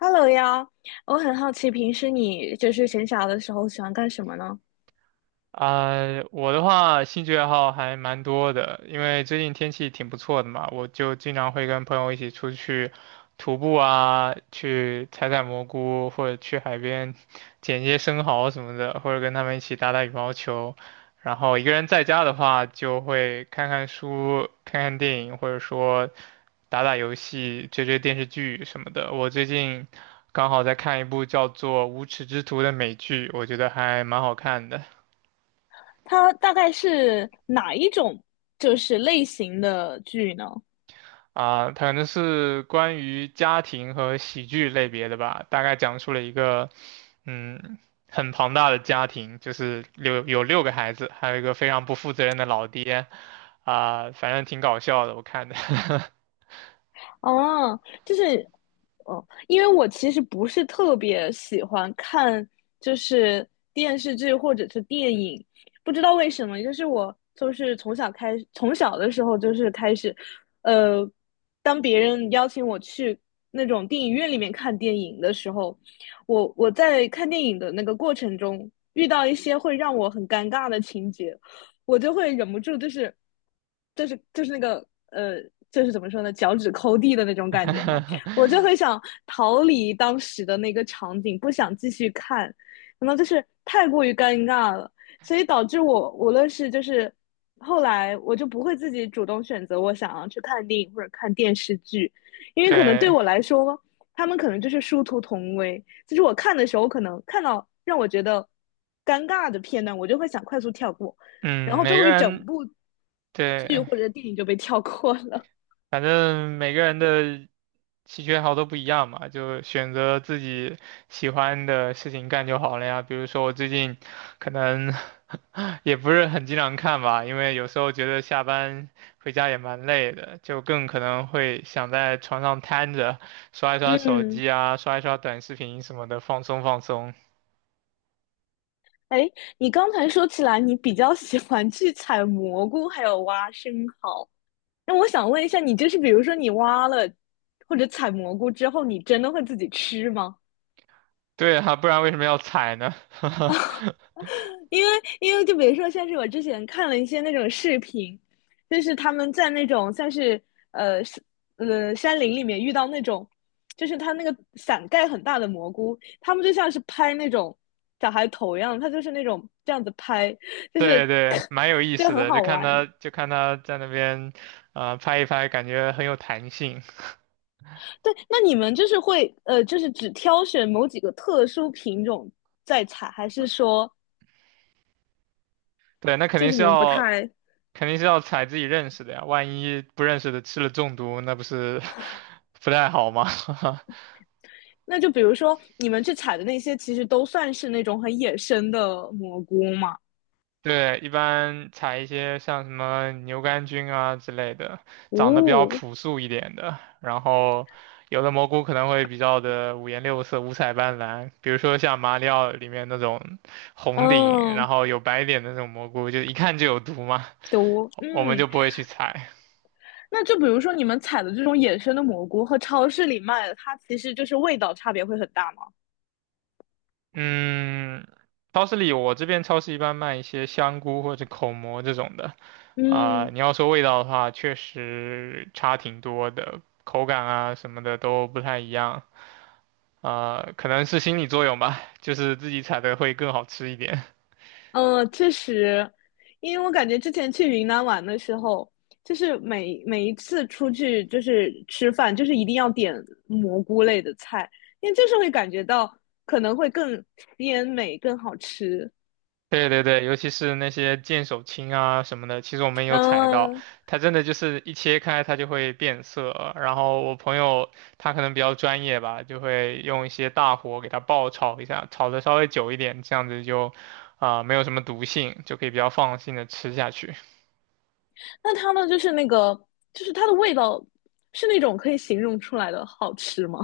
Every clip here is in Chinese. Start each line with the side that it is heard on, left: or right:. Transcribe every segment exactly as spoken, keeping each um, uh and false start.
left: Hello 呀，我很好奇，平时你就是闲暇的时候喜欢干什么呢？
right: 啊、我的话兴趣爱好还蛮多的，因为最近天气挺不错的嘛，我就经常会跟朋友一起出去徒步啊，去采采蘑菇，或者去海边捡一些生蚝什么的，或者跟他们一起打打羽毛球。然后一个人在家的话，就会看看书、看看电影，或者说打打游戏、追追电视剧什么的。我最近刚好在看一部叫做《无耻之徒》的美剧，我觉得还蛮好看的。
left: 它大概是哪一种就是类型的剧呢？
right: 啊，它可能是关于家庭和喜剧类别的吧，大概讲述了一个，嗯，很庞大的家庭，就是六有六个孩子，还有一个非常不负责任的老爹，啊、反正挺搞笑的，我看的。
left: 哦，就是哦，因为我其实不是特别喜欢看，就是电视剧或者是电影，不知道为什么，就是我就是从小开始，从小的时候就是开始，呃，当别人邀请我去那种电影院里面看电影的时候，我我在看电影的那个过程中遇到一些会让我很尴尬的情节，我就会忍不住就是就是就是那个呃，就是怎么说呢，脚趾抠地的那种感觉嘛，我就会想逃离当时的那个场景，不想继续看，可能就是太过于尴尬了，所以导致我无论是就是后来我就不会自己主动选择我想要去看电影或者看电视剧，因为可能对
right: 对，
left: 我来说，他们可能就是殊途同归，就是我看的时候可能看到让我觉得尴尬的片段，我就会想快速跳过。然
right: 嗯，
left: 后
right: 每
left: 周
right: 个
left: 围整
right: 人
left: 部剧
right: 对，
left: 或者电影就被跳过了。
right: 反正每个人的兴趣爱好都不一样嘛，就选择自己喜欢的事情干就好了呀。比如说我最近可能 也不是很经常看吧，因为有时候觉得下班回家也蛮累的，就更可能会想在床上瘫着刷一刷手
left: 嗯，
right: 机啊，刷一刷短视频什么的，放松放松。
left: 哎，你刚才说起来，你比较喜欢去采蘑菇，还有挖生蚝。那我想问一下，你就是比如说你挖了或者采蘑菇之后，你真的会自己吃吗？
right: 对啊，不然为什么要踩呢？
left: 因为因为就比如说像是我之前看了一些那种视频，就是他们在那种像是呃呃山林里面遇到那种，就是他那个伞盖很大的蘑菇，他们就像是拍那种小孩头一样，他就是那种这样子拍，就
right: 对
left: 是
right: 对，蛮有 意
left: 就
right: 思
left: 很
right: 的，就
left: 好
right: 看
left: 玩。
right: 他就看他在那边，啊，拍一拍，感觉很有弹性。
left: 对，那你们就是会呃，就是只挑选某几个特殊品种在采，还是说
right: 对，那肯
left: 就
right: 定
left: 是
right: 是
left: 你们不
right: 要
left: 太
right: 肯定是要踩自己认识的呀，万一不认识的吃了中毒，那不是 不太好吗？
left: 那就比如说你们去采的那些，其实都算是那种很野生的蘑菇嘛？
right: 对，一般采一些像什么牛肝菌啊之类的，长得比较
left: 哦，
right: 朴素一点的。然后，有的蘑菇可能会比较的五颜六色、五彩斑斓，比如说像马里奥里面那种红顶，然
left: 嗯，
right: 后有白点的那种蘑菇，就一看就有毒嘛，
left: 都，
right: 我们
left: 嗯，
right: 就不会去采。
left: 那就比如说你们采的这种野生的蘑菇和超市里卖的，它其实就是味道差别会很大吗？
right: 嗯，超市里我这边超市一般卖一些香菇或者口蘑这种的，啊、
left: 嗯，
right: 你要说味道的话，确实差挺多的，口感啊什么的都不太一样，啊、可能是心理作用吧，就是自己采的会更好吃一点。
left: 呃，确实，因为我感觉之前去云南玩的时候，就是每每一次出去就是吃饭，就是一定要点蘑菇类的菜，因为就是会感觉到可能会更鲜美、更好吃。
right: 对对对，尤其是那些剑手青啊什么的，其实我们有采到，
left: 嗯，
right: 它真的就是一切开它就会变色。然后我朋友他可能比较专业吧，就会用一些大火给它爆炒一下，炒的稍微久一点，这样子就啊、没有什么毒性，就可以比较放心的吃下去。
left: 那它呢，就是那个，就是它的味道是那种可以形容出来的好吃吗？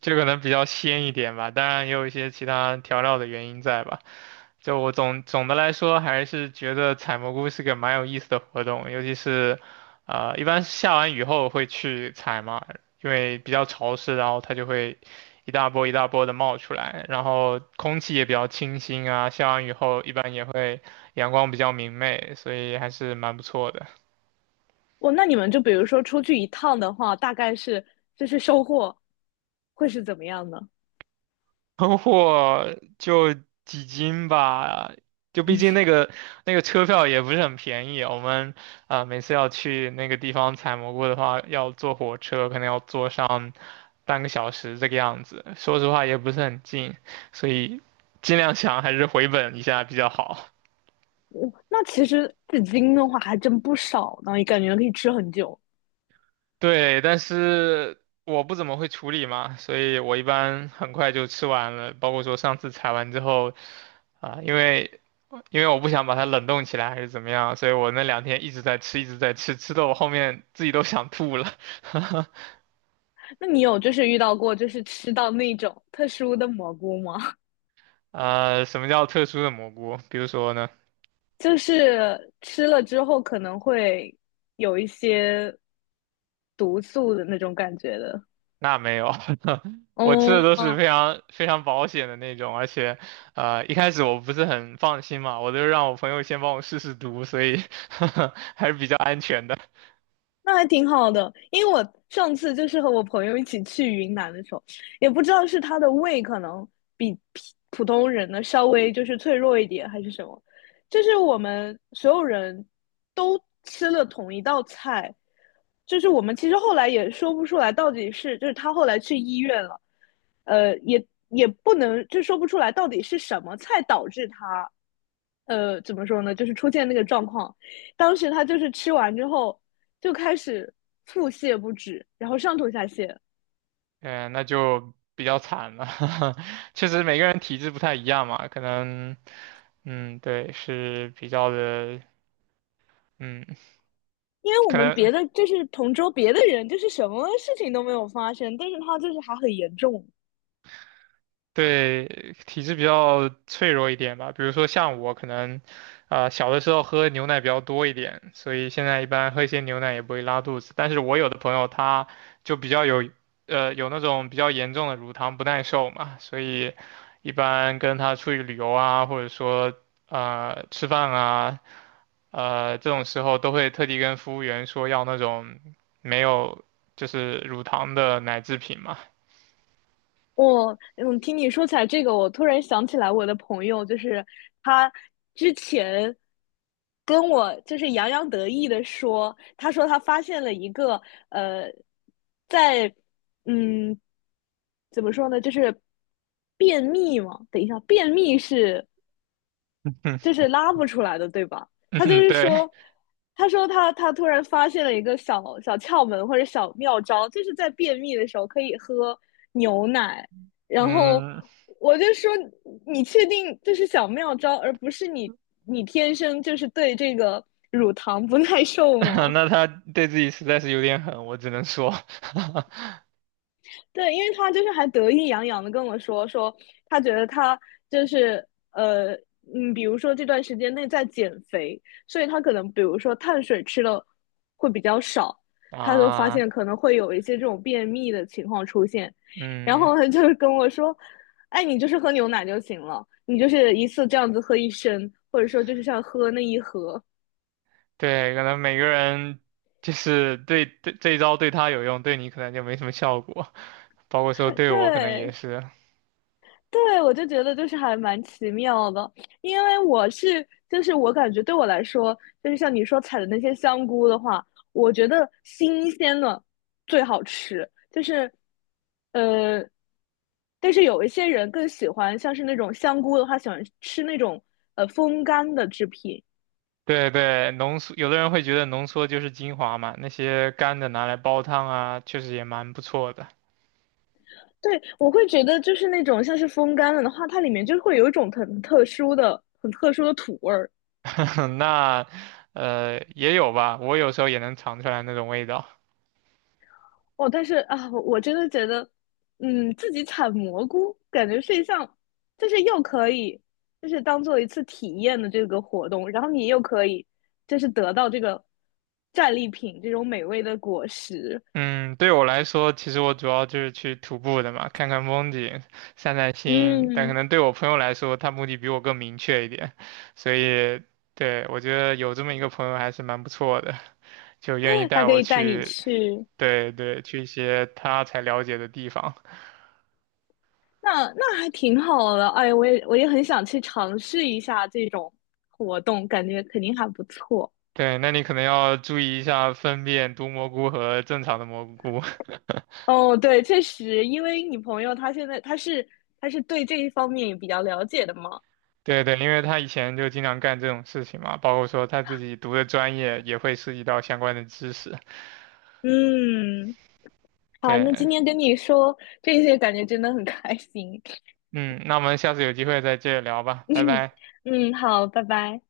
right: 这可能比较鲜一点吧，当然也有一些其他调料的原因在吧。就我总总的来说，还是觉得采蘑菇是个蛮有意思的活动，尤其是，呃，一般下完雨后会去采嘛，因为比较潮湿，然后它就会一大波一大波的冒出来，然后空气也比较清新啊，下完雨后一般也会阳光比较明媚，所以还是蛮不错的。
left: 我那你们就比如说出去一趟的话，大概是就是收获会是怎么样呢？
right: 囤货就几斤吧，就毕竟那个那个车票也不是很便宜，我们啊、呃每次要去那个地方采蘑菇的话，要坐火车，可能要坐上半个小时这个样子。说实话也不是很近，所以尽量想还是回本一下比较好。
left: 我那其实紫金的话还真不少呢，也感觉可以吃很久。
right: 对，但是我不怎么会处理嘛，所以我一般很快就吃完了。包括说上次采完之后，啊、因为因为我不想把它冷冻起来还是怎么样，所以我那两天一直在吃，一直在吃，吃的我后面自己都想吐了。
left: 那你有就是遇到过就是吃到那种特殊的蘑菇吗？
right: 呃，什么叫特殊的蘑菇？比如说呢？
left: 就是吃了之后可能会有一些毒素的那种感觉的。
right: 那没有，我吃的都是
left: 哦，
right: 非常非常保险的那种，而且，呃，一开始我不是很放心嘛，我就让我朋友先帮我试试毒，所以 还是比较安全的。
left: 那还挺好的，因为我上次就是和我朋友一起去云南的时候，也不知道是他的胃可能比普普通人呢稍微就是脆弱一点，还是什么，就是我们所有人都吃了同一道菜，就是我们其实后来也说不出来到底是，就是他后来去医院了，呃，也也不能就说不出来到底是什么菜导致他，呃，怎么说呢，就是出现那个状况。当时他就是吃完之后，就开始腹泻不止，然后上吐下泻。
right: 嗯，那就比较惨了，确实每个人体质不太一样嘛，可能，嗯，对，是比较的，嗯，
left: 因为我
right: 可
left: 们
right: 能。
left: 别的就是同桌别的人，就是什么事情都没有发生，但是他就是还很严重。
right: 对，体质比较脆弱一点吧。比如说像我可能，啊、小的时候喝牛奶比较多一点，所以现在一般喝一些牛奶也不会拉肚子。但是我有的朋友他就比较有，呃，有那种比较严重的乳糖不耐受嘛，所以一般跟他出去旅游啊，或者说呃吃饭啊，呃这种时候都会特地跟服务员说要那种没有就是乳糖的奶制品嘛。
left: 我嗯，听你说起来这个，我突然想起来我的朋友，就是他之前跟我就是洋洋得意的说，他说他发现了一个呃，在嗯怎么说呢，就是便秘嘛。等一下，便秘是就是 拉不出来的，对吧？他就
right: 嗯，
left: 是
right: 对，
left: 说，他说他他突然发现了一个小小窍门或者小妙招，就是在便秘的时候可以喝牛奶。然后
right: 嗯，
left: 我就说，你确定这是小妙招，而不是你你天生就是对这个乳糖不耐受 吗？
right: 那他对自己实在是有点狠，我只能说，
left: 对，因为他就是还得意洋洋的跟我说，说他觉得他就是呃，嗯，比如说这段时间内在减肥，所以他可能比如说碳水吃的会比较少，他就发
right: 啊，
left: 现可能会有一些这种便秘的情况出现，然
right: 嗯，
left: 后他就跟我说，哎，你就是喝牛奶就行了，你就是一次这样子喝一升，或者说就是像喝那一盒，
right: 对，可能每个人就是对对这一招对他有用，对你可能就没什么效果，包括说对我可能也
left: 对，
right: 是，
left: 对，我就觉得就是还蛮奇妙的，因为我是就是我感觉对我来说，就是像你说采的那些香菇的话，我觉得新鲜的最好吃，就是呃，但是有一些人更喜欢像是那种香菇的话，喜欢吃那种呃风干的制品。
right: 对对，浓缩，有的人会觉得浓缩就是精华嘛，那些干的拿来煲汤啊，确实也蛮不错的，
left: 对，我会觉得就是那种像是风干了的话，它里面就会有一种很特殊的、很特殊的土味儿。
right: 那呃也有吧，我有时候也能尝出来那种味道，
left: 哦，但是啊，我真的觉得，嗯，自己采蘑菇感觉是一项，就是又可以，就是当做一次体验的这个活动，然后你又可以，就是得到这个战利品这种美味的果实，
right: 嗯，对我来说，其实我主要就是去徒步的嘛，看看风景，散散心。但可
left: 嗯，
right: 能对我朋友来说，他目的比我更明确一点，所以对我觉得有这么一个朋友还是蛮不错的，就愿意
left: 他
right: 带
left: 可
right: 我
left: 以带你
right: 去，
left: 去，
right: 对对，去一些他才了解的地方。
left: 那那还挺好的，哎，我也我也很想去尝试一下这种活动，感觉肯定还不错。
right: 对，那你可能要注意一下分辨毒蘑菇和正常的蘑菇。
left: 哦，对，确实，因为你朋友他现在他是他是对这一方面也比较了解的嘛。
right: 对对，因为他以前就经常干这种事情嘛，包括说他自己读的专业也会涉及到相关的知识。
left: 嗯，好，那今
right: 对。
left: 天跟你说这些，感觉真的很开心。
right: 嗯，那我们下次有机会再接着聊吧，拜拜。
left: 嗯，好，拜拜。